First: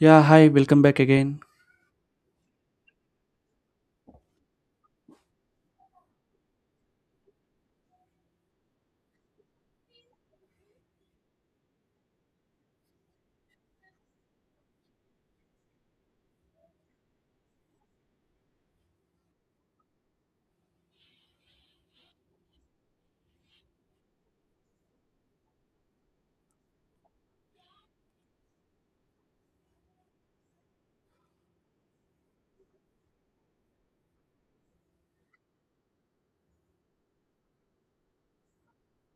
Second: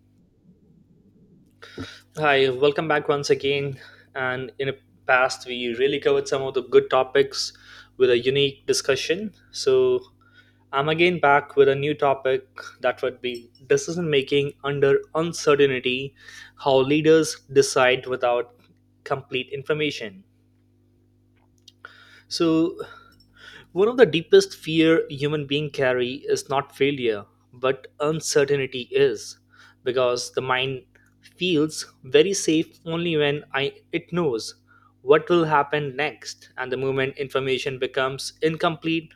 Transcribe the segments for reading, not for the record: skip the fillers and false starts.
Yeah, hi, welcome back again. Hi, welcome back once again. And in the past, we really covered some of the good topics with a unique discussion. So I'm again back with a new topic that would be decision making under uncertainty, how leaders decide without complete information. So one of the deepest fear human being carry is not failure, but uncertainty is, because the mind feels very safe only when it knows what will happen next, and the moment information becomes incomplete,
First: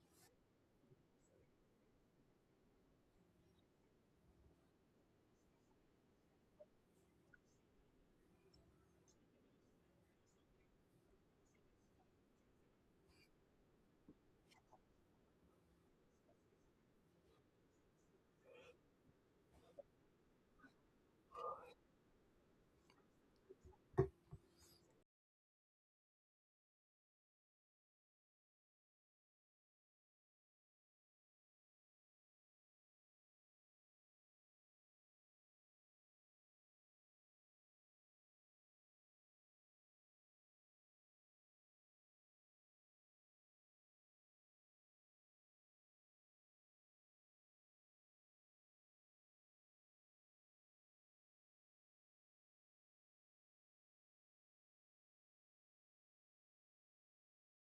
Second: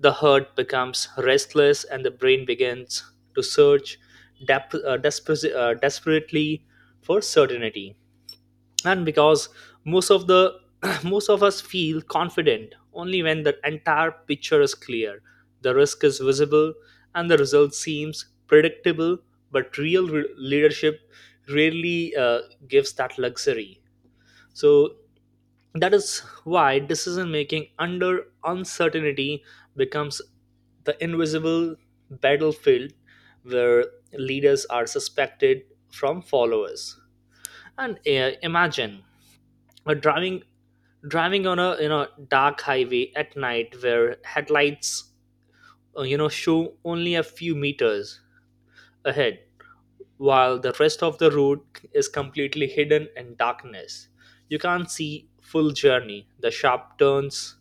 the heart becomes restless, and the brain begins to search desperately for certainty. And because most of the most of us feel confident only when the entire picture is clear, the risk is visible, and the result seems predictable, but real leadership rarely gives that luxury. So that is why decision making under uncertainty becomes the invisible battlefield where leaders are suspected from followers. And imagine a driving on a dark highway at night where headlights show only a few meters ahead, while the rest of the road is completely hidden in darkness. You can't see full journey, the sharp turns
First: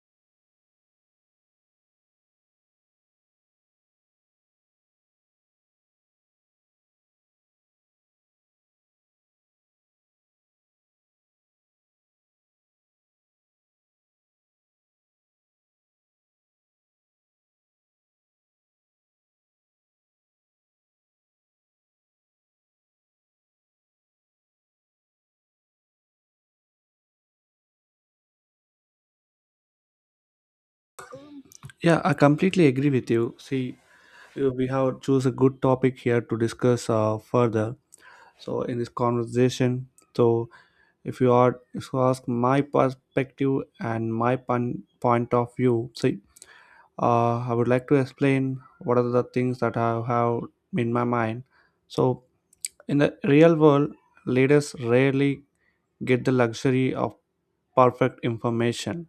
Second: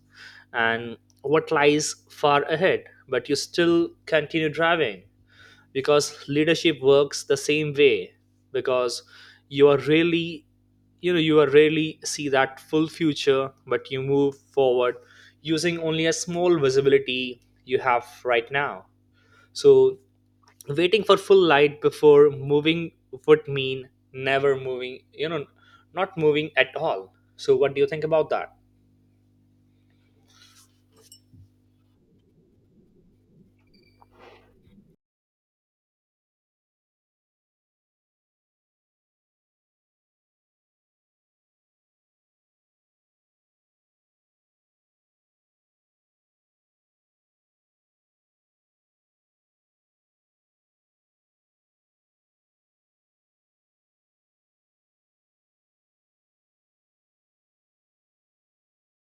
and what lies far ahead, but you still continue driving, because leadership works the same way. Because you are really you are really see that full future, but you move forward using only a small visibility you have right now. So waiting for full light before moving would mean never moving, not moving at all. So what do you think about that? Yeah, I completely agree with you. See, we have choose a good topic here to discuss further. So in this conversation, so if you ask my perspective and my point of view, so I would like to explain what are the things that I have in my mind. So, in the real world, leaders rarely get the luxury of perfect information.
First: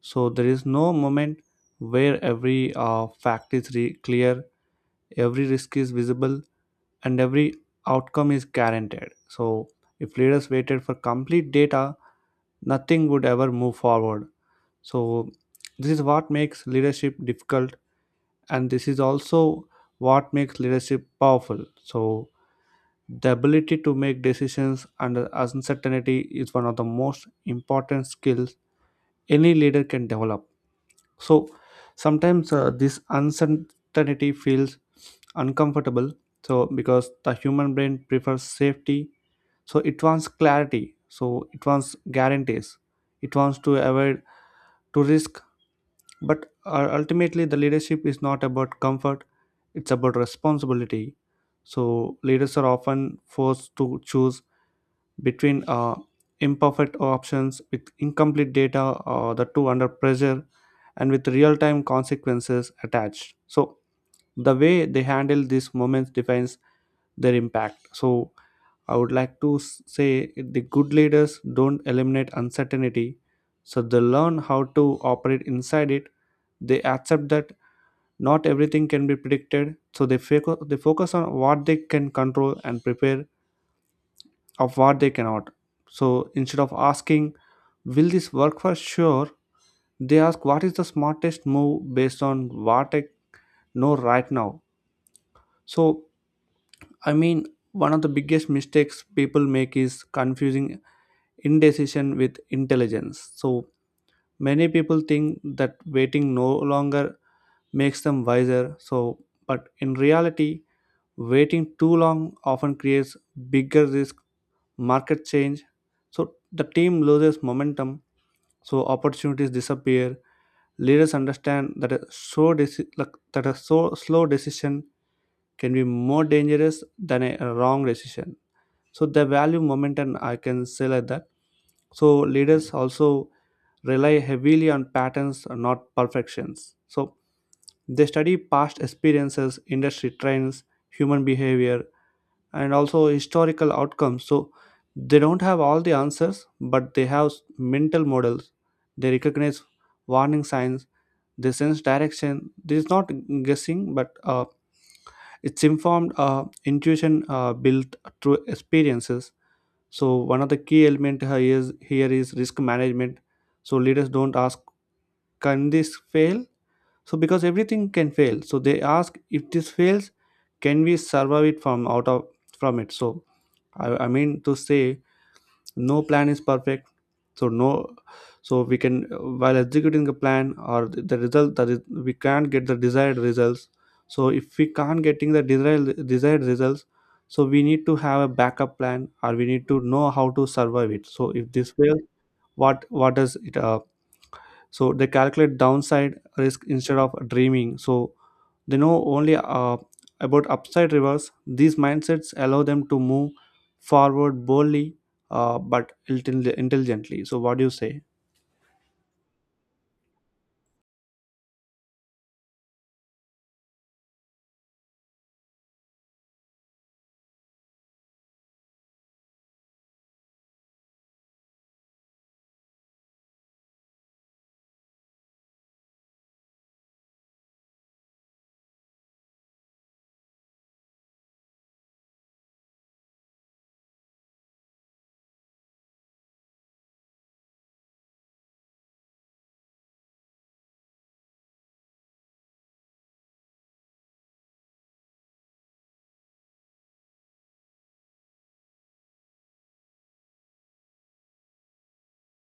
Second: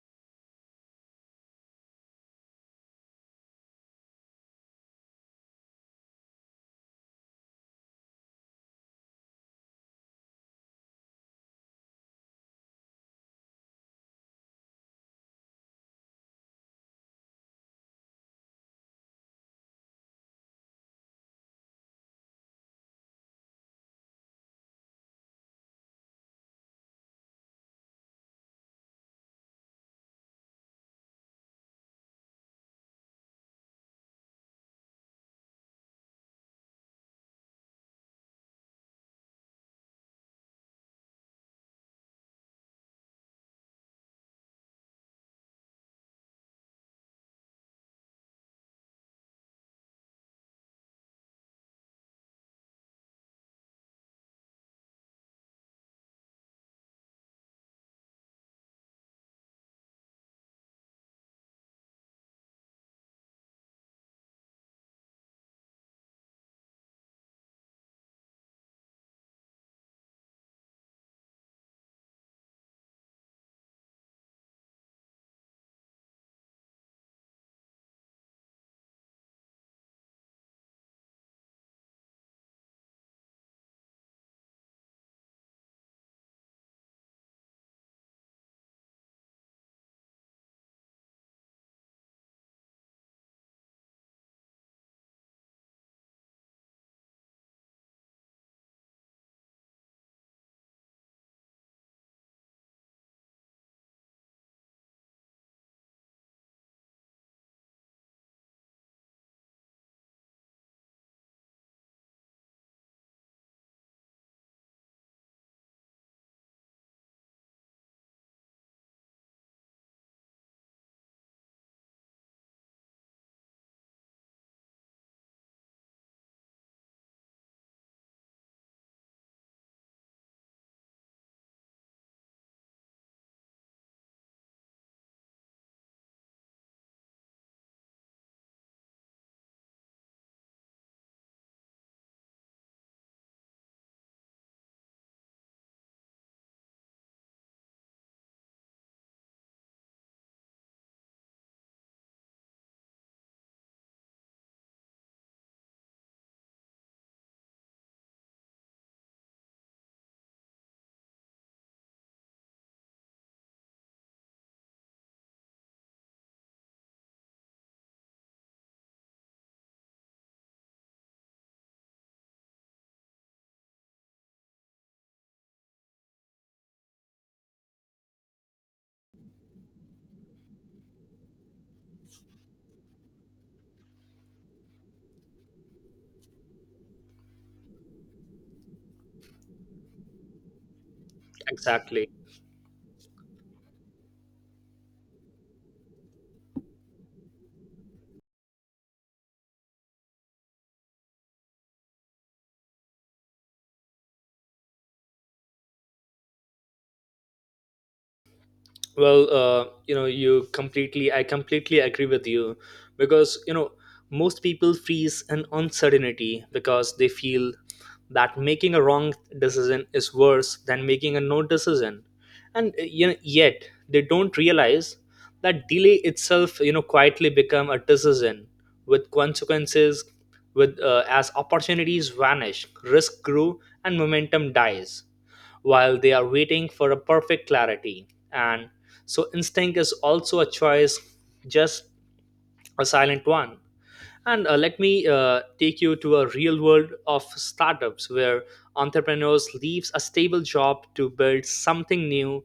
So, there is no moment where every fact is clear, every risk is visible, and every outcome is guaranteed. So, if leaders waited for complete data, nothing would ever move forward. So, this is what makes leadership difficult, and this is also what makes leadership powerful. So the ability to make decisions under uncertainty is one of the most important skills any leader can develop. So sometimes this uncertainty feels uncomfortable, so because the human brain prefers safety, so it wants clarity, so it wants guarantees, it wants to avoid to risk. But ultimately, the leadership is not about comfort, it's about responsibility. So, leaders are often forced to choose between imperfect options with incomplete data, or the two under pressure, and with real time consequences attached. So, the way they handle these moments defines their impact. So, I would like to say the good leaders don't eliminate uncertainty, so they learn how to operate inside it. They accept that not everything can be predicted, so they focus on what they can control and prepare of what they cannot. So instead of asking, will this work for sure, they ask what is the smartest move based on what I know right now. So, I mean, one of the biggest mistakes people make is confusing indecision with intelligence. So many people think that waiting no longer makes them wiser. So, but in reality, waiting too long often creates bigger risk, market change. So the team loses momentum. So opportunities disappear. Leaders understand that a so deci- like, that a so slow decision can be more dangerous than a wrong decision. So they value momentum, I can say like that. So leaders also rely heavily on patterns, not perfections. So they study past experiences, industry trends, human behavior, and also historical outcomes. So they don't have all the answers, but they have mental models. They recognize warning signs. They sense direction. This is not guessing, but it's informed intuition built through experiences. So one of the key element here is risk management. So leaders don't ask, can this fail? So because everything can fail, so they ask if this fails, can we survive it from out of from it? So I mean to say no plan is perfect, so no, so we can while executing a plan or the result that is we can't get the desired results. So if we can't getting the desired results, so we need to have a backup plan, or we need to know how to survive it. So if this fails, Exactly. What does it so they calculate downside risk instead of dreaming. So they know only about upside rivers. These mindsets allow them to move forward boldly, but intelligently. So, what do you say? Well, you know you completely I completely agree with you. Because you know, most people freeze in uncertainty because they feel that making a wrong decision is worse than making a no decision. And you know, yet they don't realize that delay itself, you know, quietly become a decision with consequences, with as opportunities vanish, risk grew and momentum dies, while they are waiting for a perfect clarity. And so, instinct is also a choice, just a silent one. And let me take you to a real world of startups, where entrepreneurs leaves a stable job to build something new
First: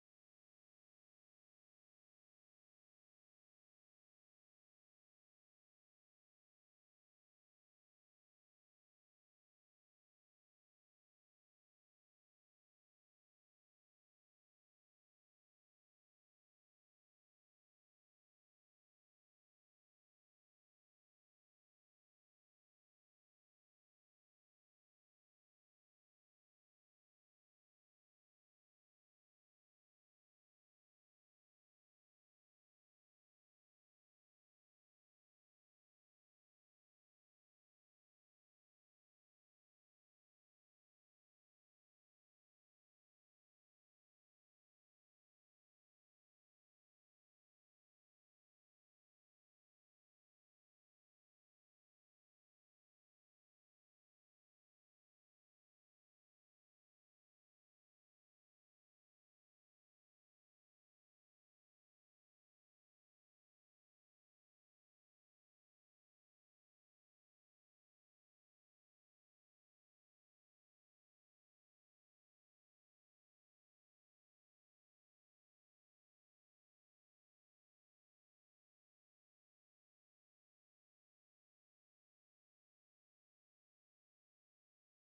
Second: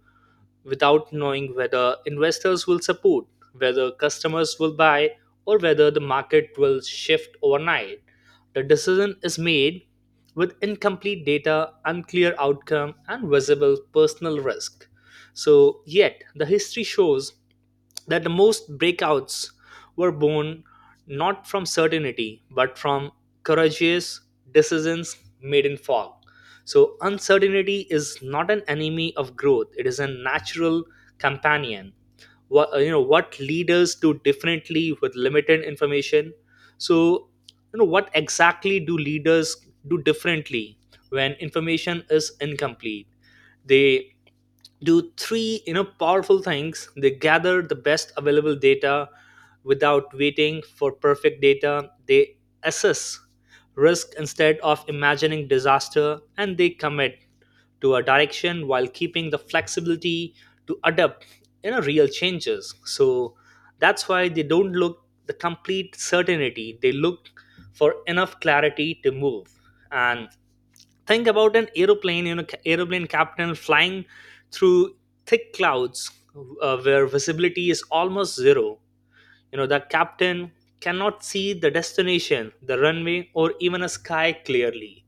without knowing whether investors will support, whether customers will buy, or whether the market will shift overnight. The decision is made with incomplete data, unclear outcome, and visible personal risk. So, yet, the history shows that the most breakouts were born not from certainty but from courageous decisions made in fog. So, uncertainty is not an enemy of growth, it is a natural companion. What, you know, what leaders do differently with limited information. So, you know, what exactly do leaders do differently when information is incomplete? They do three, you know, powerful things. They gather the best available data without waiting for perfect data. They assess risk instead of imagining disaster, and they commit to a direction while keeping the flexibility to adapt, you know, real changes. So that's why they don't look the complete certainty, they look for enough clarity to move. And think about an aeroplane, you know, aeroplane captain flying through thick clouds, where visibility is almost zero. You know, the captain cannot see the destination, the runway, or even a sky clearly,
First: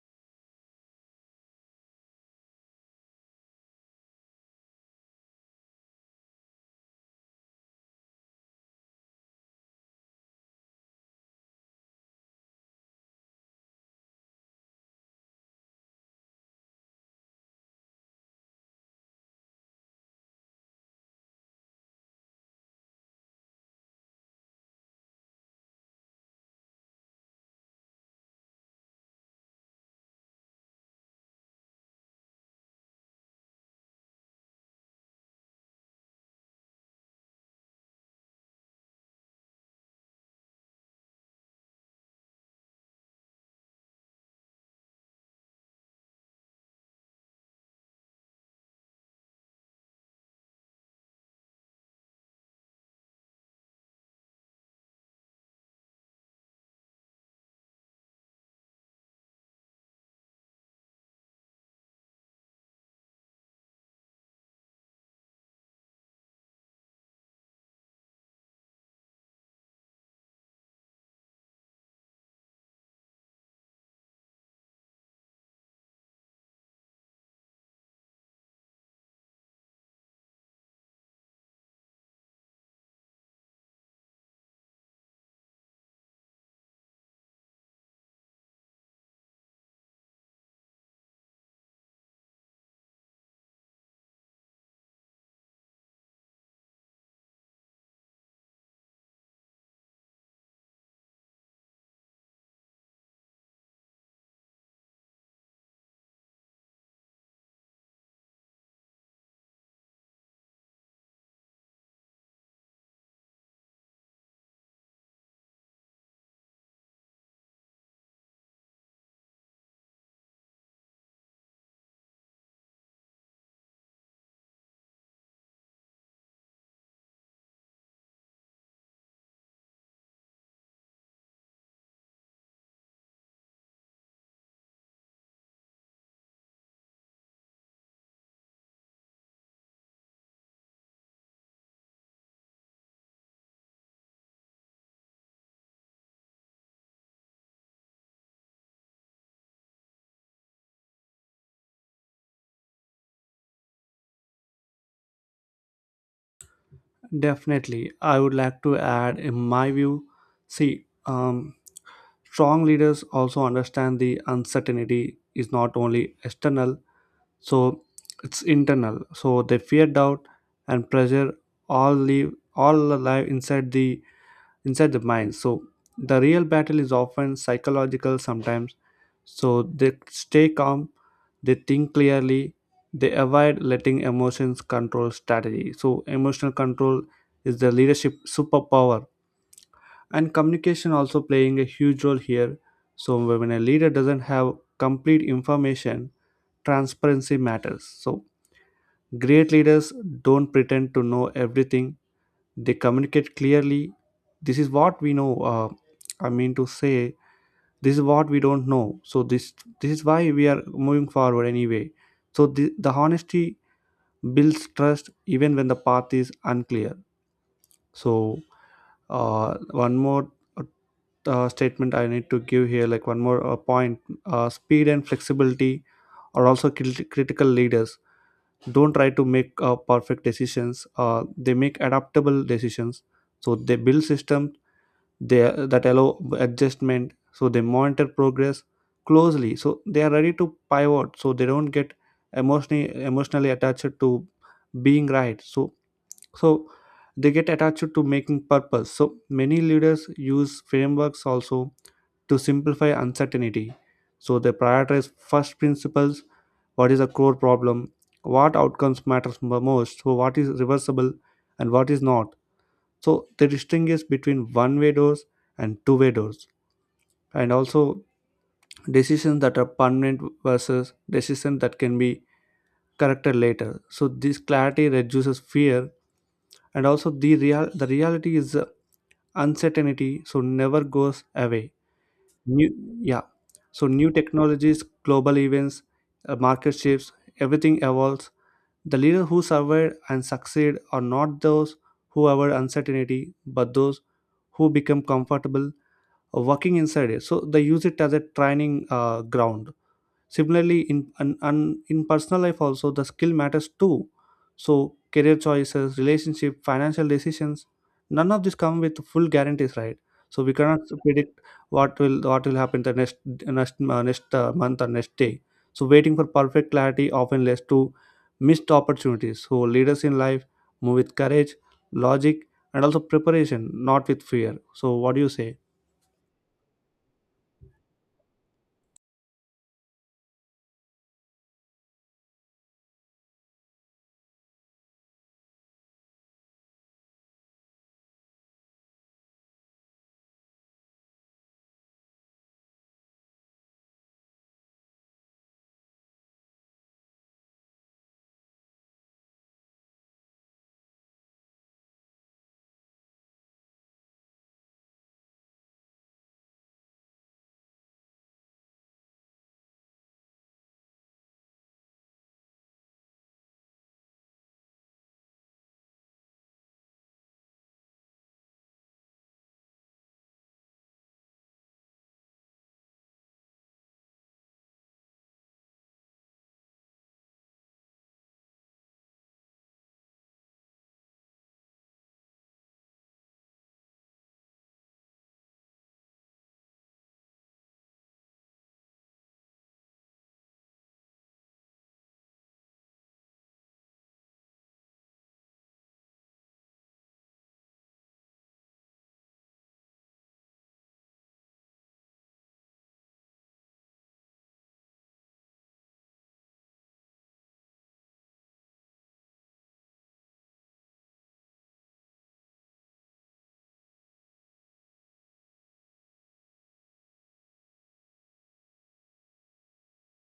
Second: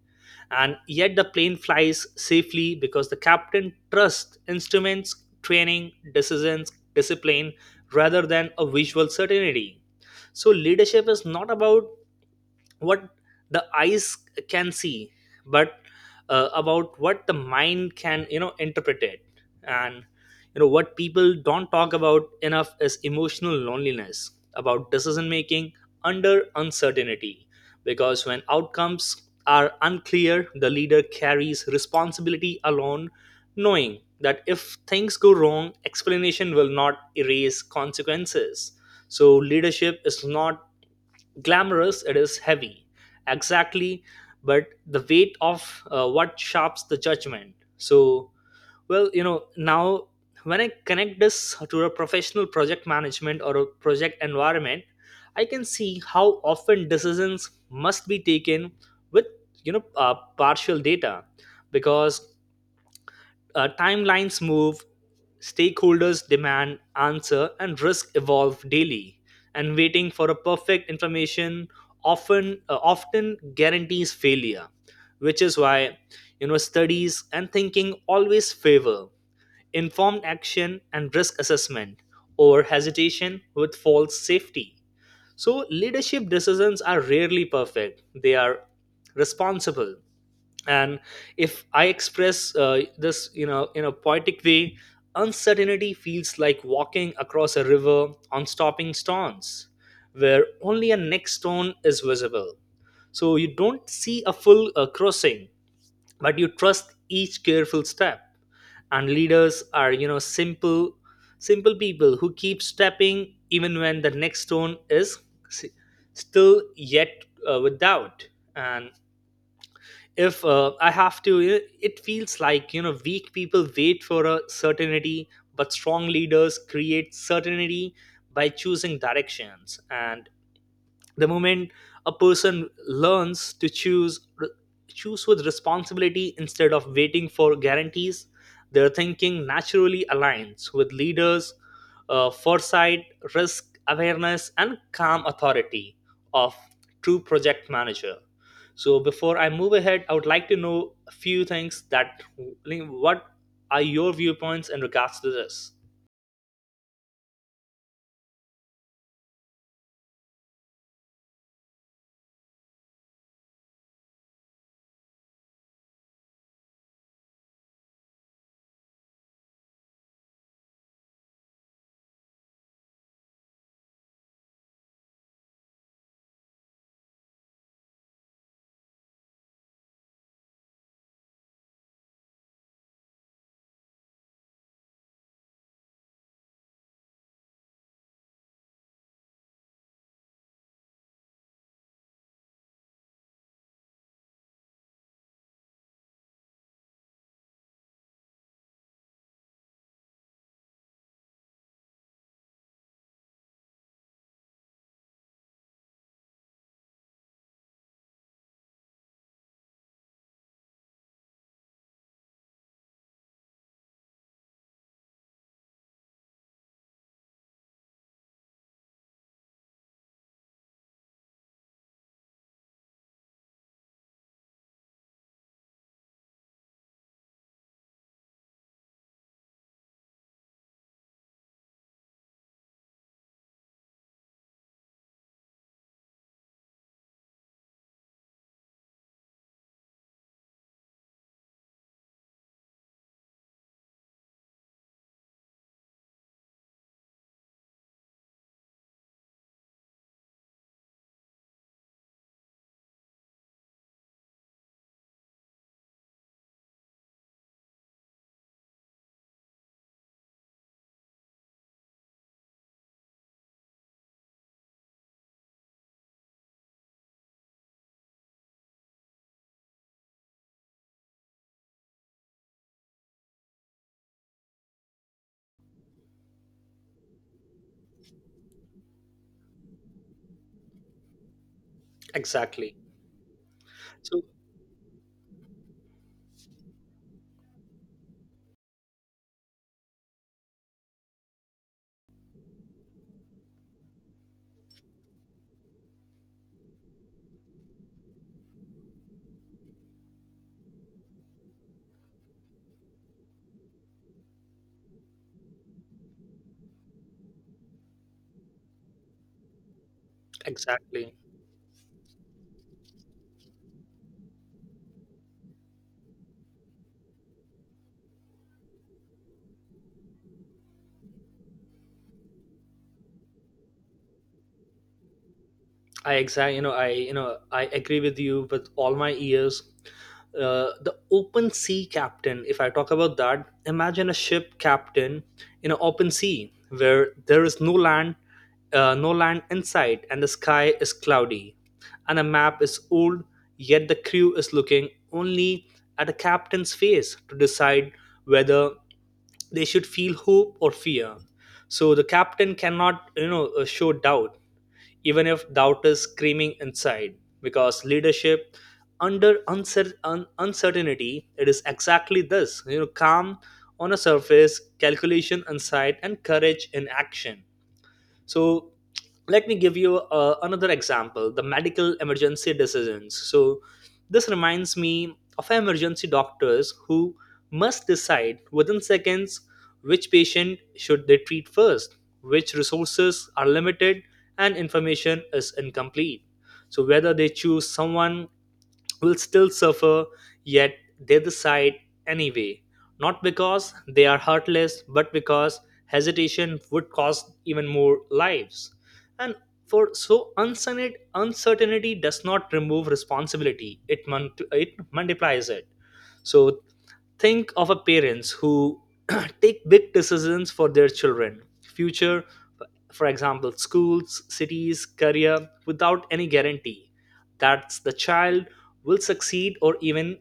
and yet the plane flies safely because the captain trusts instruments, training, decisions, discipline, rather than a visual certainty. So leadership is not about what the eyes can see, but about what the mind can, you know, interpret it. And you know, what people don't talk about enough is emotional loneliness about decision making under uncertainty, because when outcomes are unclear the leader carries responsibility alone, knowing that if things go wrong explanation will not erase consequences. So leadership is not glamorous, it is heavy. Exactly. But the weight of what sharps the judgment. So well, you know, now when I connect this to a professional project management or a project environment, I can see how often decisions must be taken with, partial data, because timelines move, stakeholders demand answer, and risk evolve daily. And waiting for a perfect information often guarantees failure, which is why, you know, studies and thinking always favor informed action and risk assessment over hesitation with false safety. So leadership decisions are rarely perfect; they are responsible. And if I express this, you know, in a poetic way, uncertainty feels like walking across a river on stopping stones, where only a next stone is visible. So you don't see a full crossing, but you trust each careful step. And leaders are, you know, simple people who keep stepping even when the next stone is s- still yet with doubt. And if I have to, it feels like, you know, weak people wait for a certainty, but strong leaders create certainty by choosing directions. And the moment a person learns to choose with responsibility instead of waiting for guarantees, their thinking naturally aligns with leaders' foresight, risk awareness, and calm authority of true project manager. So before I move ahead, I would like to know a few things, that what are your viewpoints in regards to this? Definitely, I would like to add, in my view, see, strong leaders also understand the uncertainty is not only external, so it's internal, so they fear doubt and pressure all alive inside the mind. So the real battle is often psychological sometimes. So they stay calm, they think clearly, they avoid letting emotions control strategy. So emotional control is the leadership superpower. And communication also playing a huge role here. So when a leader doesn't have complete information, transparency matters. So great leaders don't pretend to know everything, they communicate clearly. This is what we know. I mean to say, this is what we don't know. So, this is why we are moving forward anyway. So, the honesty builds trust even when the path is unclear. So, one more statement I need to give here, like one more point, speed and flexibility are also critical. Leaders don't try to make perfect decisions, they make adaptable decisions. So they build systems they that allow adjustment, so they monitor progress closely, so they are ready to pivot, so they don't get emotionally attached to being right. So so they get attached to making purpose. So many leaders use frameworks also to simplify uncertainty. So they prioritize first principles: what is a core problem, what outcomes matters most, so what is reversible and what is not. So they distinguish between one way doors and two-way doors, and also decisions that are permanent versus decisions that can be corrected later. So this clarity reduces fear. And also the real the reality is uncertainty so never goes away. New, Exactly. yeah, so new So technologies, global events, market shifts, everything evolves. The leaders who survive and succeed are not those who avoid uncertainty, but those who become comfortable working inside it. So they use it as a training ground. Similarly, in personal life also the skill matters too. So career choices, relationship, financial decisions, none of this come with full guarantees, right? So we cannot exactly. predict what will happen the next month or next day. So waiting for perfect clarity often leads to missed opportunities. So leaders in life move with courage, logic, and also preparation, not with fear. So what do you say? I I agree with you with all my ears. The open sea captain. If I talk about that, imagine a ship captain in an open sea where there is no land, no land in sight, and the sky is cloudy, and the map is old. Yet the crew is looking only at a captain's face to decide whether they should feel hope or fear. So the captain cannot, you know, show doubt, even if doubt is screaming inside. Because leadership under uncertainty, it is exactly this, you know, calm on a surface, calculation inside, and courage in action. So let me give you another example, the medical emergency decisions. So this reminds me of emergency doctors who must decide within seconds which patient should they treat first, which resources are limited and information is incomplete. So whether they choose someone will still suffer, yet they decide anyway. Not because they are heartless, but because hesitation would cost even more lives. And for so uncertainty does not remove responsibility; it multiplies it. So think of a parents who take big decisions for their children future, for example schools, cities, career, without any guarantee that the child will succeed or even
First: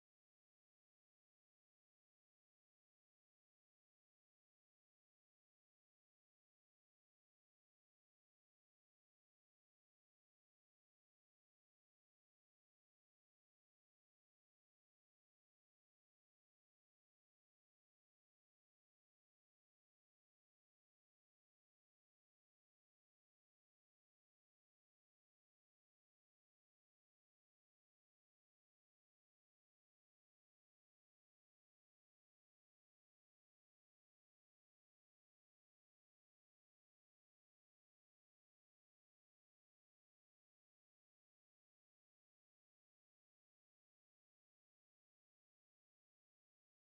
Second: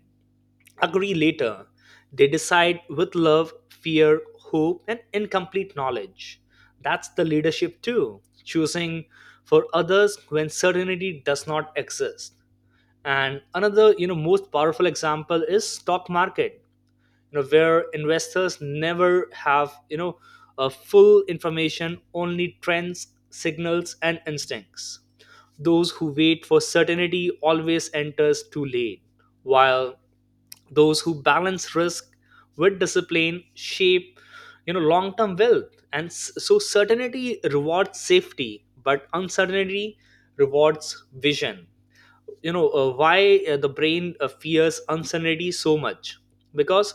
agree later. They decide with love, fear, hope, and incomplete knowledge. That's the leadership, too, choosing for others when certainty does not exist. And another, you know, most powerful example is stock market, you know, where investors never have, you know, a full information, only trends, signals, and instincts. Those who wait for certainty always enters too late, while those who balance risk with discipline shape, you know, long term wealth. And so certainty rewards safety, but uncertainty rewards vision. You know, why the brain fears uncertainty so much? Because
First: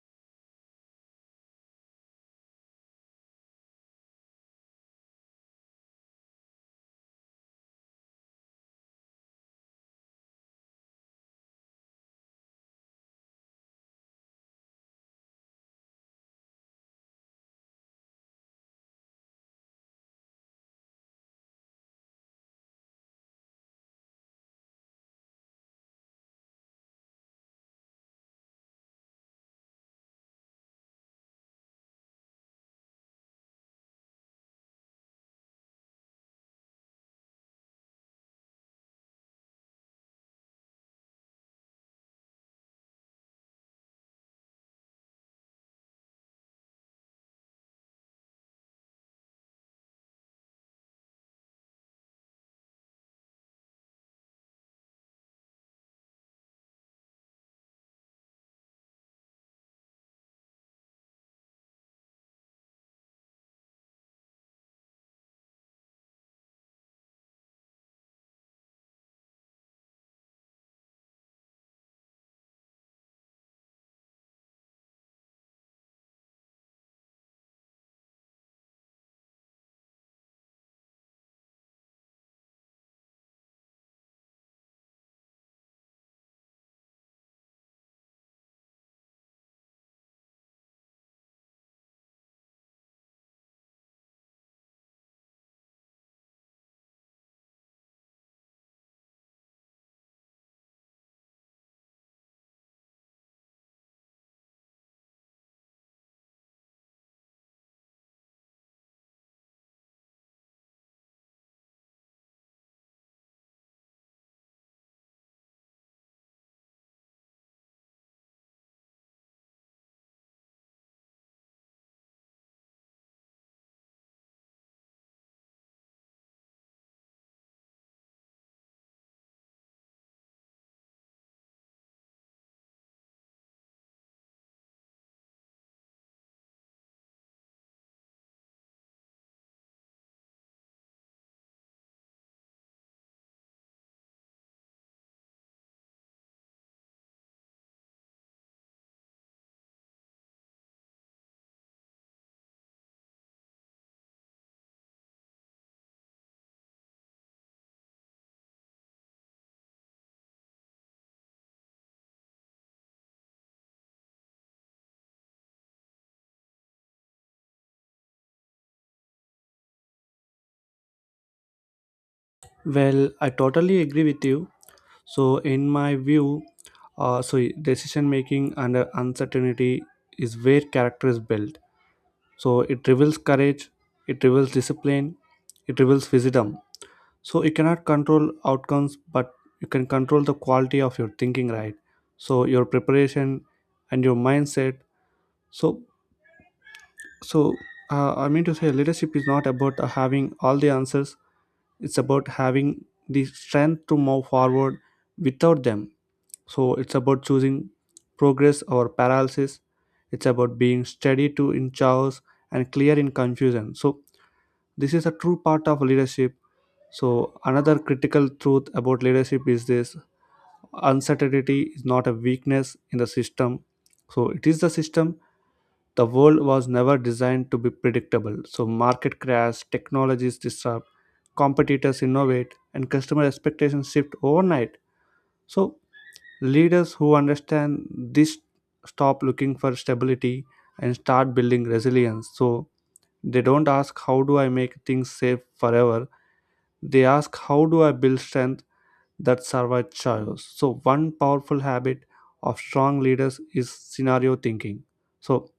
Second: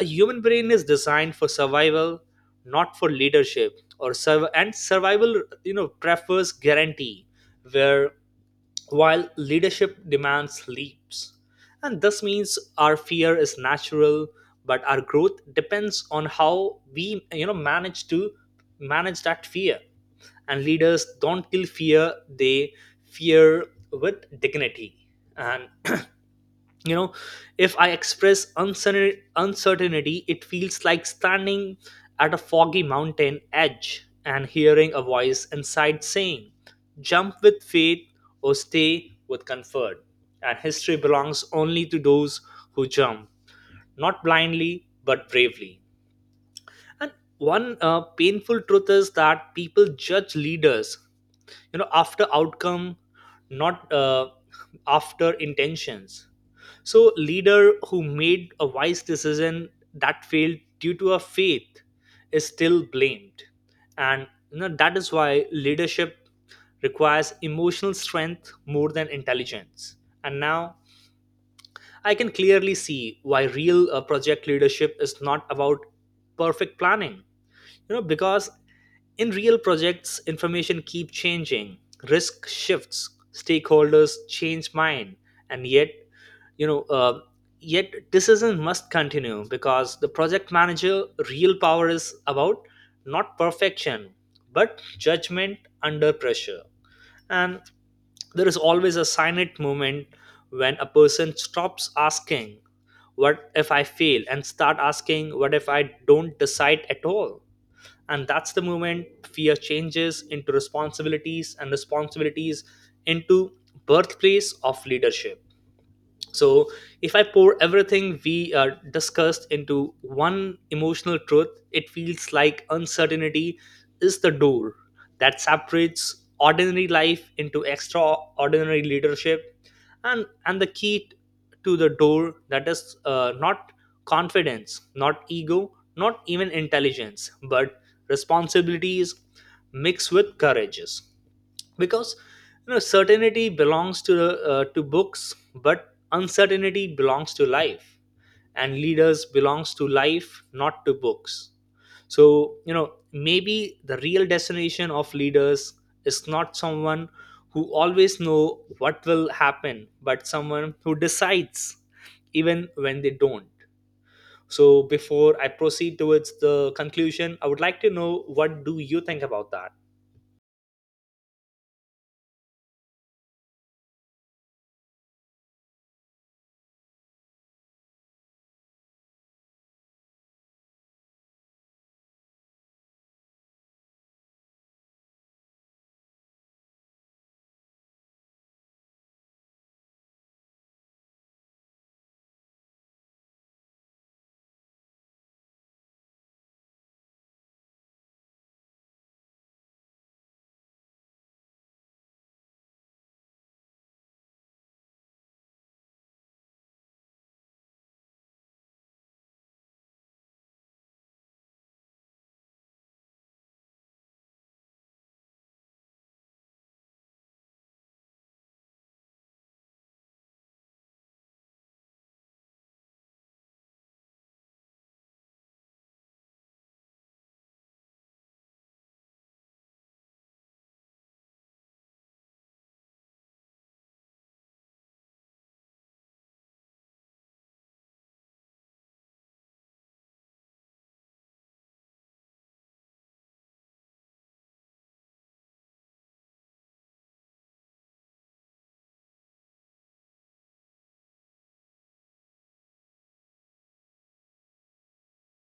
a human brain is designed for survival, not for leadership or serve, and survival, you know, prefers guarantee, where while leadership demands leaps. And this means our fear is natural, but our growth depends on how we, you know, manage that fear. And leaders don't kill fear, they fear with dignity. And you know, if I express uncertainty, it feels like standing at a foggy mountain edge and hearing a voice inside saying, jump with faith or stay with comfort. And history belongs only to those who jump, not blindly but bravely. And one painful truth is that people judge leaders, you know, after outcome, not after intentions. So, leader who made a wise decision that failed due to a faith is still blamed. And you know, that is why leadership requires emotional strength more than intelligence. And now I can clearly see why real project leadership is not about perfect planning, because in real projects information keep changing, risk shifts, stakeholders change mind, and yet you know uh, yet decision must continue because the project manager real power is about not perfection but judgment under pressure. And there is always a silent moment when a person stops asking what if I fail and start asking what if I don't decide at all. And that's the moment fear changes into responsibilities and responsibilities into birthplace of leadership. So if I pour everything we discussed into one emotional truth, it feels like uncertainty is the door that separates ordinary life into extraordinary leadership. And the key to the door, that is not confidence, not ego, not even intelligence, but responsibilities mixed with courages. Because you know certainty belongs to books but uncertainty belongs to life, and leaders belongs to life not to books. So you know maybe the real destination of leaders is not someone who always know what will happen but someone who decides even when they don't. So before I proceed towards the conclusion, I would like to know what do you think about that. Well, I totally agree with you. So, in my view, so decision making under uncertainty is where character is built. So, it reveals courage, it reveals discipline, it reveals wisdom. So, you cannot control outcomes, but you can control the quality of your thinking, right? So, your preparation and your mindset. So, so I mean to say, leadership is not about having all the answers. It's about having the strength to move forward without them. So it's about choosing progress or paralysis. It's about being steady to in chaos and clear in confusion. So this is a true part of leadership. So another critical truth about leadership is this: uncertainty is not a weakness in the system. So it is the system. The world was never designed to be predictable. So market crash, technologies disrupt, competitors innovate, and customer expectations shift overnight. So leaders who understand this stop looking for stability and start building resilience. So they don't ask, how do I make things safe forever? They ask, how do I build strength that survives chaos? So, one powerful habit of strong leaders is scenario thinking. So,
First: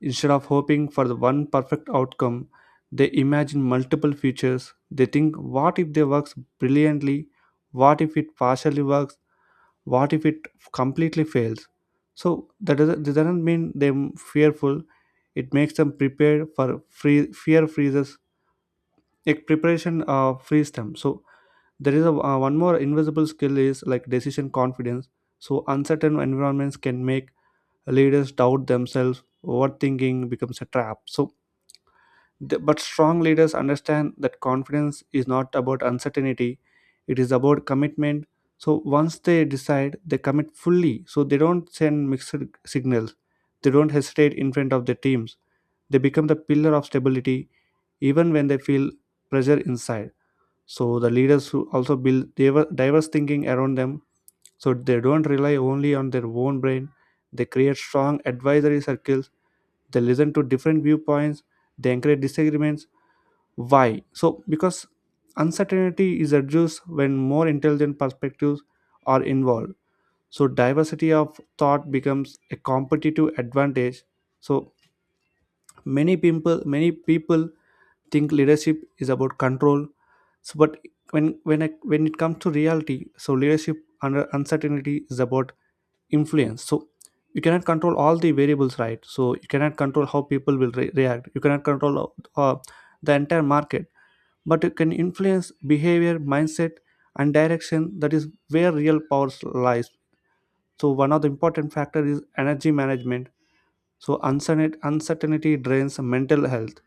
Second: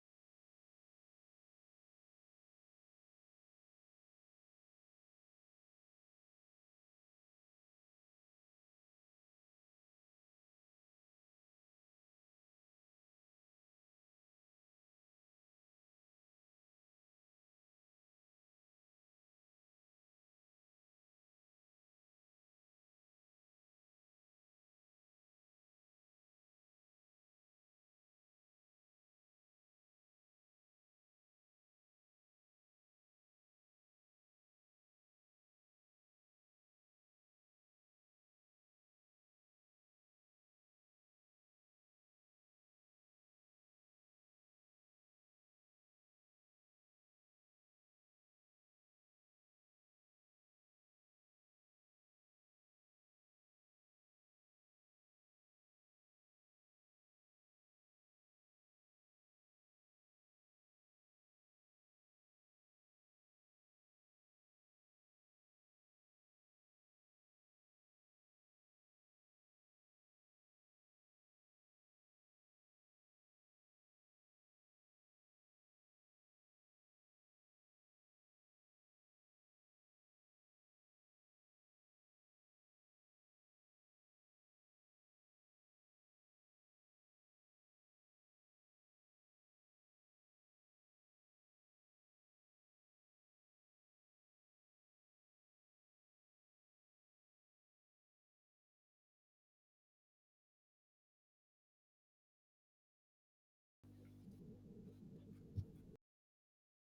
instead of hoping for the one perfect outcome, they imagine multiple futures. They think, what if they works brilliantly? What if it partially works? What if it completely fails? So that doesn't mean them fearful, it makes them prepared. For free fear freezes, like preparation frees them. So there is a, one more invisible skill is like decision confidence. So uncertain environments can make leaders doubt themselves, overthinking becomes a trap. So but strong leaders understand that confidence is not about uncertainty, it is about commitment. So once they decide, they commit fully. So they don't send mixed signals, they don't hesitate in front of their teams. They become the pillar of stability even when they feel pressure inside. So the leaders who also build diverse thinking around them. So they don't rely only on their own brain. They create strong advisory circles, they listen to different viewpoints, they encourage disagreements. Why? So, because uncertainty is reduced when more intelligent perspectives are involved. So, diversity of thought becomes a competitive advantage. So, many people think leadership is about control. So, but when it comes to reality, so leadership under uncertainty is about influence. So, you cannot control all the variables, right? So, you cannot control how people will react. You cannot control the entire market, but it can influence behavior, mindset, and direction. That is where real power lies. So one of the important factor is energy management. So uncertainty drains mental health.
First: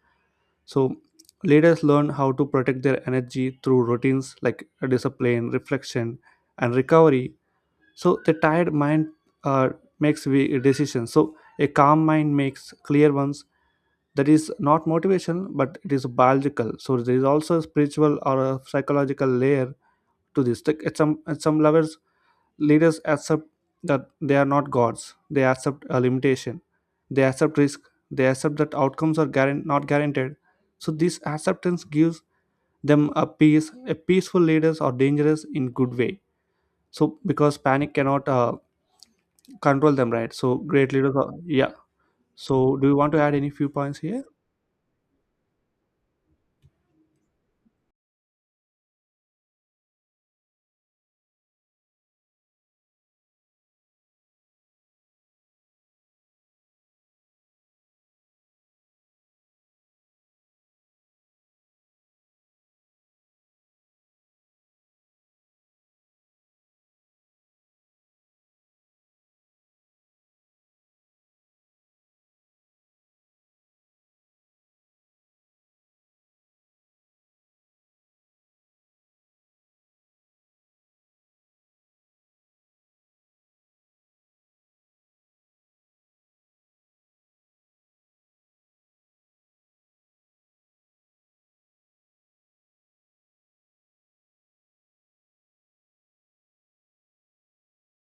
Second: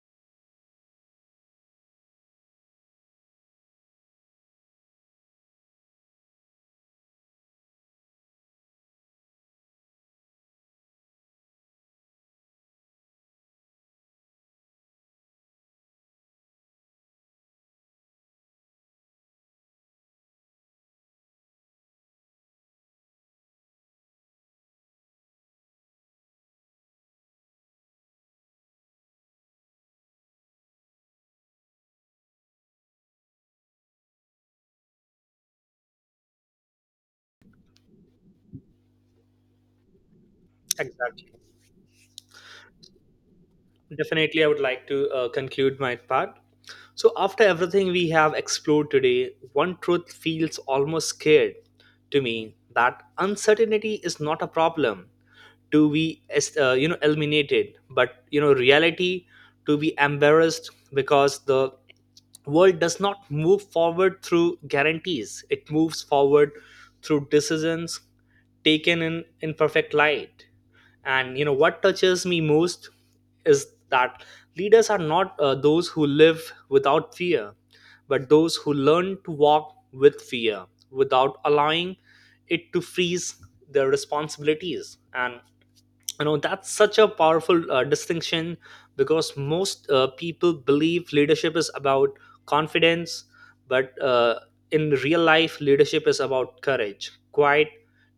So leaders learn how to protect their energy through routines like discipline, reflection, and recovery. So the tired mind uh, makes we decisions. So a calm mind makes clear ones. That is not motivation, but it is biological. So there is also a spiritual or a psychological layer to this. Like, at some levels leaders accept that they are not gods, they accept a limitation, they accept risk, they accept that outcomes are not guaranteed. So this acceptance gives them a peace. A peaceful leaders are dangerous in good way. So because panic cannot control them, right? So great leaders Exactly. are, yeah, so do you want to add any few points here? Definitely, I would like to conclude my part. So, after everything we have explored today, one truth feels almost scared to me, that uncertainty is not a problem to be you know eliminated, but you know reality to be embarrassed, because the world does not move forward through guarantees, it moves forward through decisions taken in imperfect light. And you know what touches me most is that leaders are not those who live without fear, but those who learn to walk with fear without allowing it to freeze their responsibilities. And you know that's such a powerful distinction, because most people believe leadership is about confidence, but in real life leadership is about courage, quiet,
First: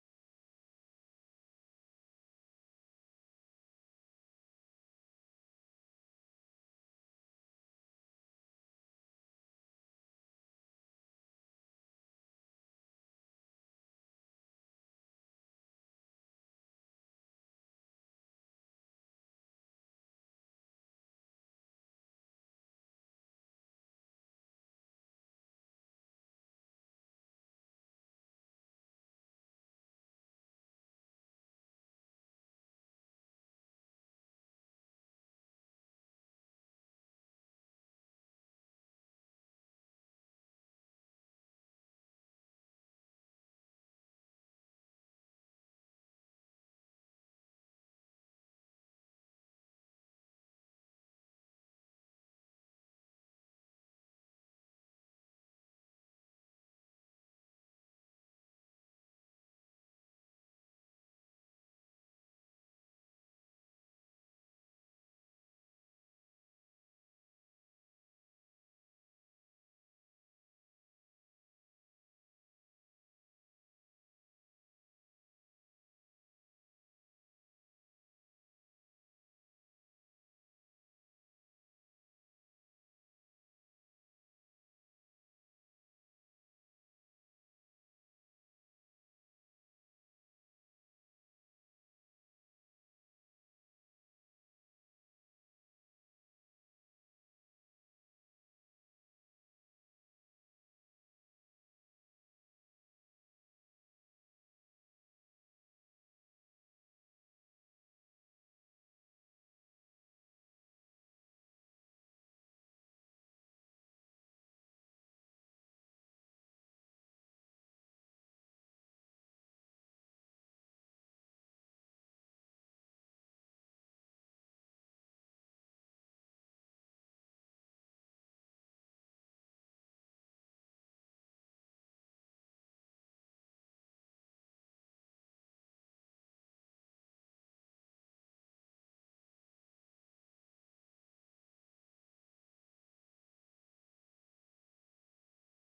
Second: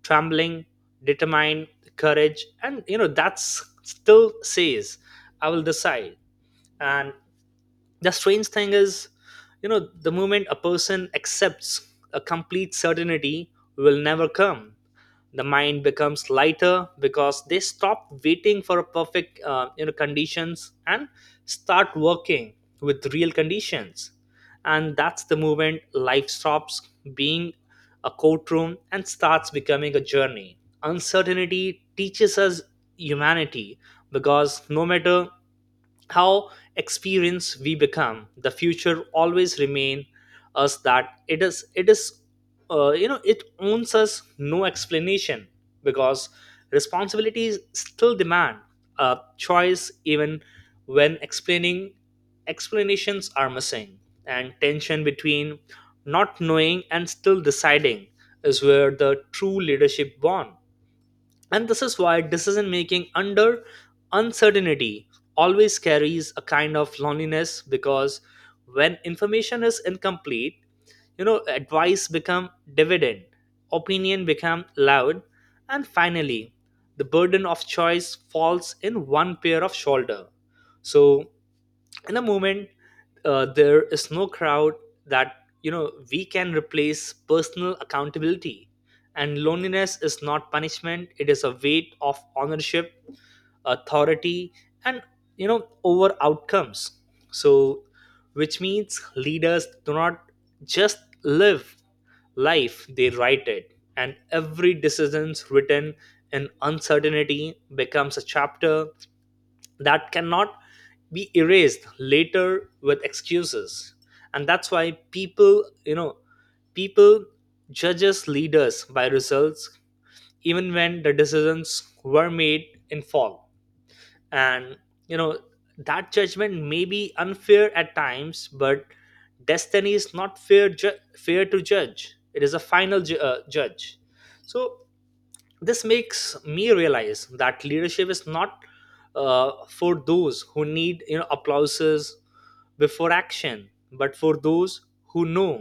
trembling, determined courage. And you know that's still says I will decide. And the strange thing is, you know, the moment a person accepts a complete certainty will never come, the mind becomes lighter because they stop waiting for a perfect you know conditions and start working with real conditions. And that's the moment life stops being a courtroom and starts becoming a journey. Uncertainty teaches us humanity, because no matter how experience we become, the future always remain us, that it is you know, it owns us no explanation, because responsibilities still demand a choice even when explaining explanations are missing. And tension between not knowing and still deciding is where the true leadership born. And this is why decision making under uncertainty always carries a kind of loneliness, because when information is incomplete, you know, advice become dividend, opinion become loud, and finally, the burden of choice falls in one pair of shoulder. So in a moment there is no crowd that you know we can replace personal accountability, and loneliness is not punishment, it is a weight of ownership, authority, and you know over outcomes. So which means leaders do not just live life, they write it, and every decision's written in uncertainty becomes a chapter that cannot be erased later with excuses. And that's why people, you know, people judges leaders by results even when the decisions were made in fall. And you know that judgment may be unfair at times, but destiny is not fair fair to judge, it is a final judge. So this makes me realize that leadership is not for those who need you know applauses before action, but for those who know,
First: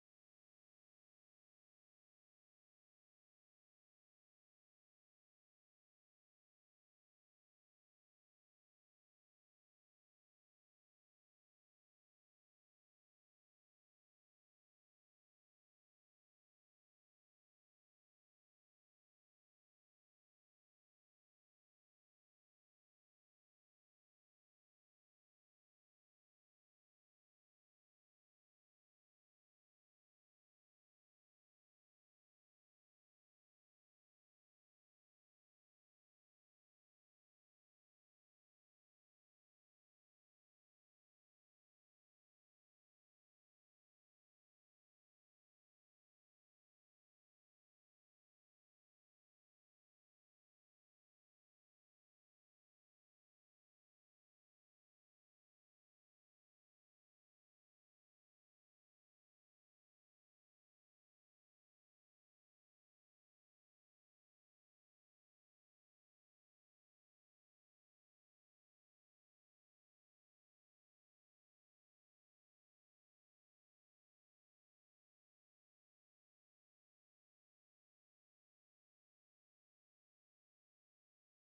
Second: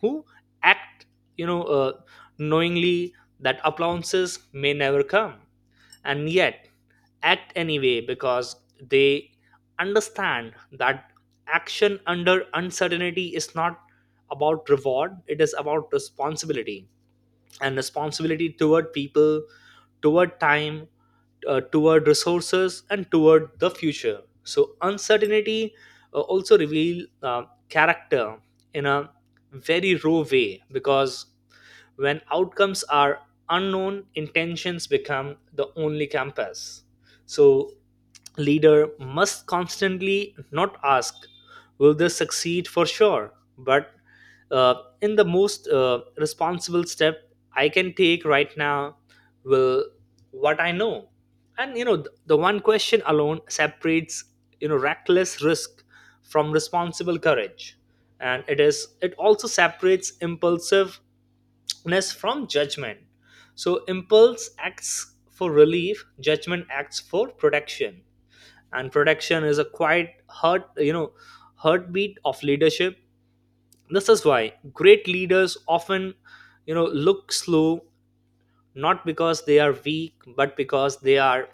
who act, you know uh, knowingly that applauses may never come, and yet act anyway, because they understand that action under uncertainty is not about reward, it is about responsibility. And responsibility toward people, toward time, toward resources, and toward the future. So uncertainty also reveal character in a very raw way, because when outcomes are unknown, intentions become the only compass. So leader must constantly not ask will this succeed for sure, but uh, in the most responsible step I can take right now, will what I know. And you know the one question alone separates you know reckless risk from responsible courage, and it is it also separates impulsiveness from judgment. So impulse acts for relief, judgment acts for protection, and protection is a quiet heart, you know, heartbeat of leadership. This is why great leaders often you know look slow, not because they are weak, but because they are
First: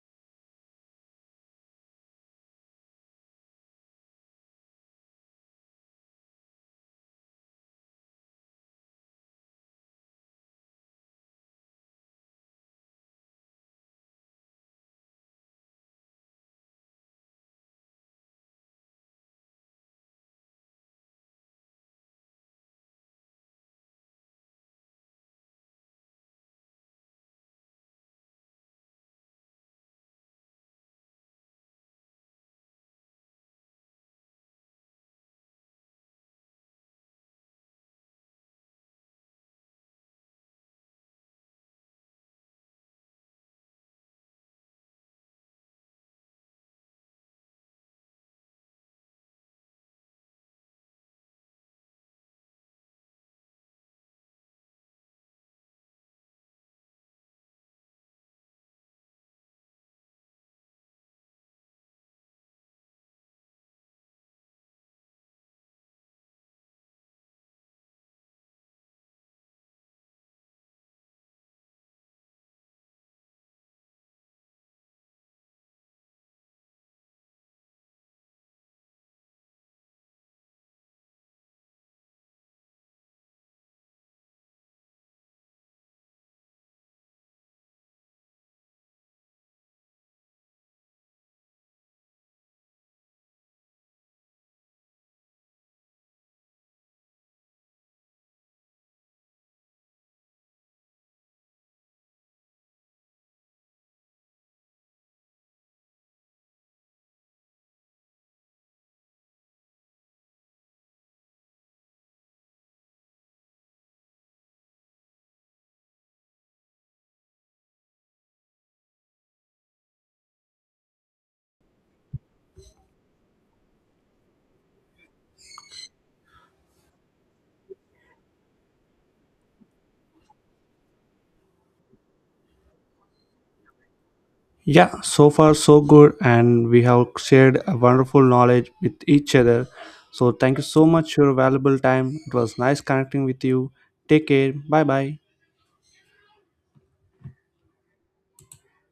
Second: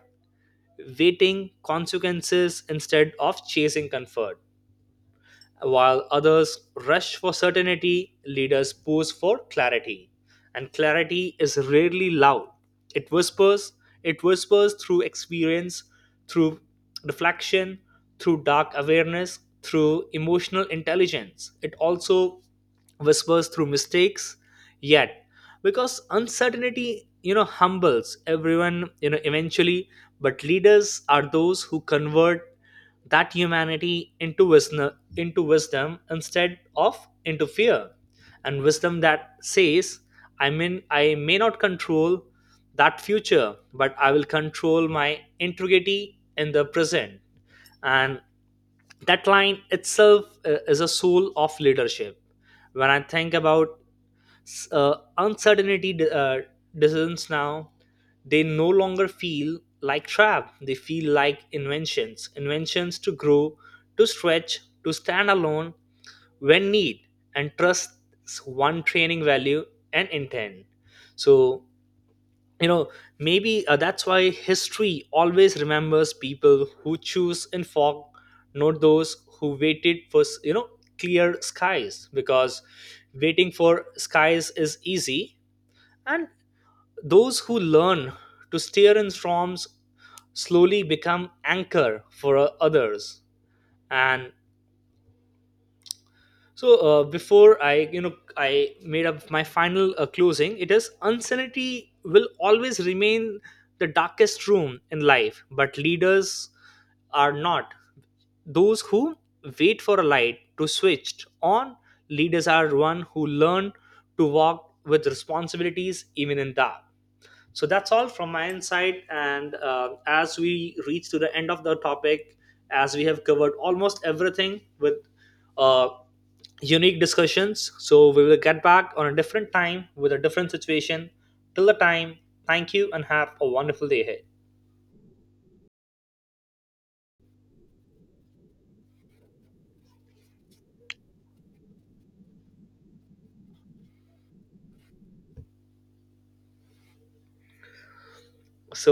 waiting consequences instead of chasing comfort. While others rush for certainty, leaders pose for clarity. And clarity is rarely loud. It whispers, it whispers through experience, through reflection, through dark awareness, through emotional intelligence. It also whispers through mistakes yet, because uncertainty you know humbles everyone you know eventually, but leaders are those who convert that humanity into wisdom, into wisdom instead of into fear. And wisdom that says, I mean, I may not control that future, but I will control my integrity in the present. And that line itself is a soul of leadership. When I think about uncertainty decisions now, they no longer feel like trap, they feel like inventions, inventions to grow, to stretch, to stand alone when need, and trust one training value and intent. So you know maybe that's why history always remembers people who choose in fog, not those who waited for you know clear skies, because waiting for skies is easy. And those who learn to steer in storms slowly become anchor for others. And so before I, you know, I made up my final closing. It is unsanity will always remain the darkest room in life, but leaders are not those who wait for a light to switch on. Leaders are one who learn to walk with responsibilities even in dark. So that's all from my insight. And as we reach to the end of the topic, as we have covered almost everything with uh, unique discussions, so we will get back on a different time with a different situation. Till the time, thank you and have a wonderful day ahead. Yeah, so far so good, and we have shared a wonderful knowledge with each other. So, thank you so much for your valuable time. It was nice connecting with you. Take care. Bye bye. So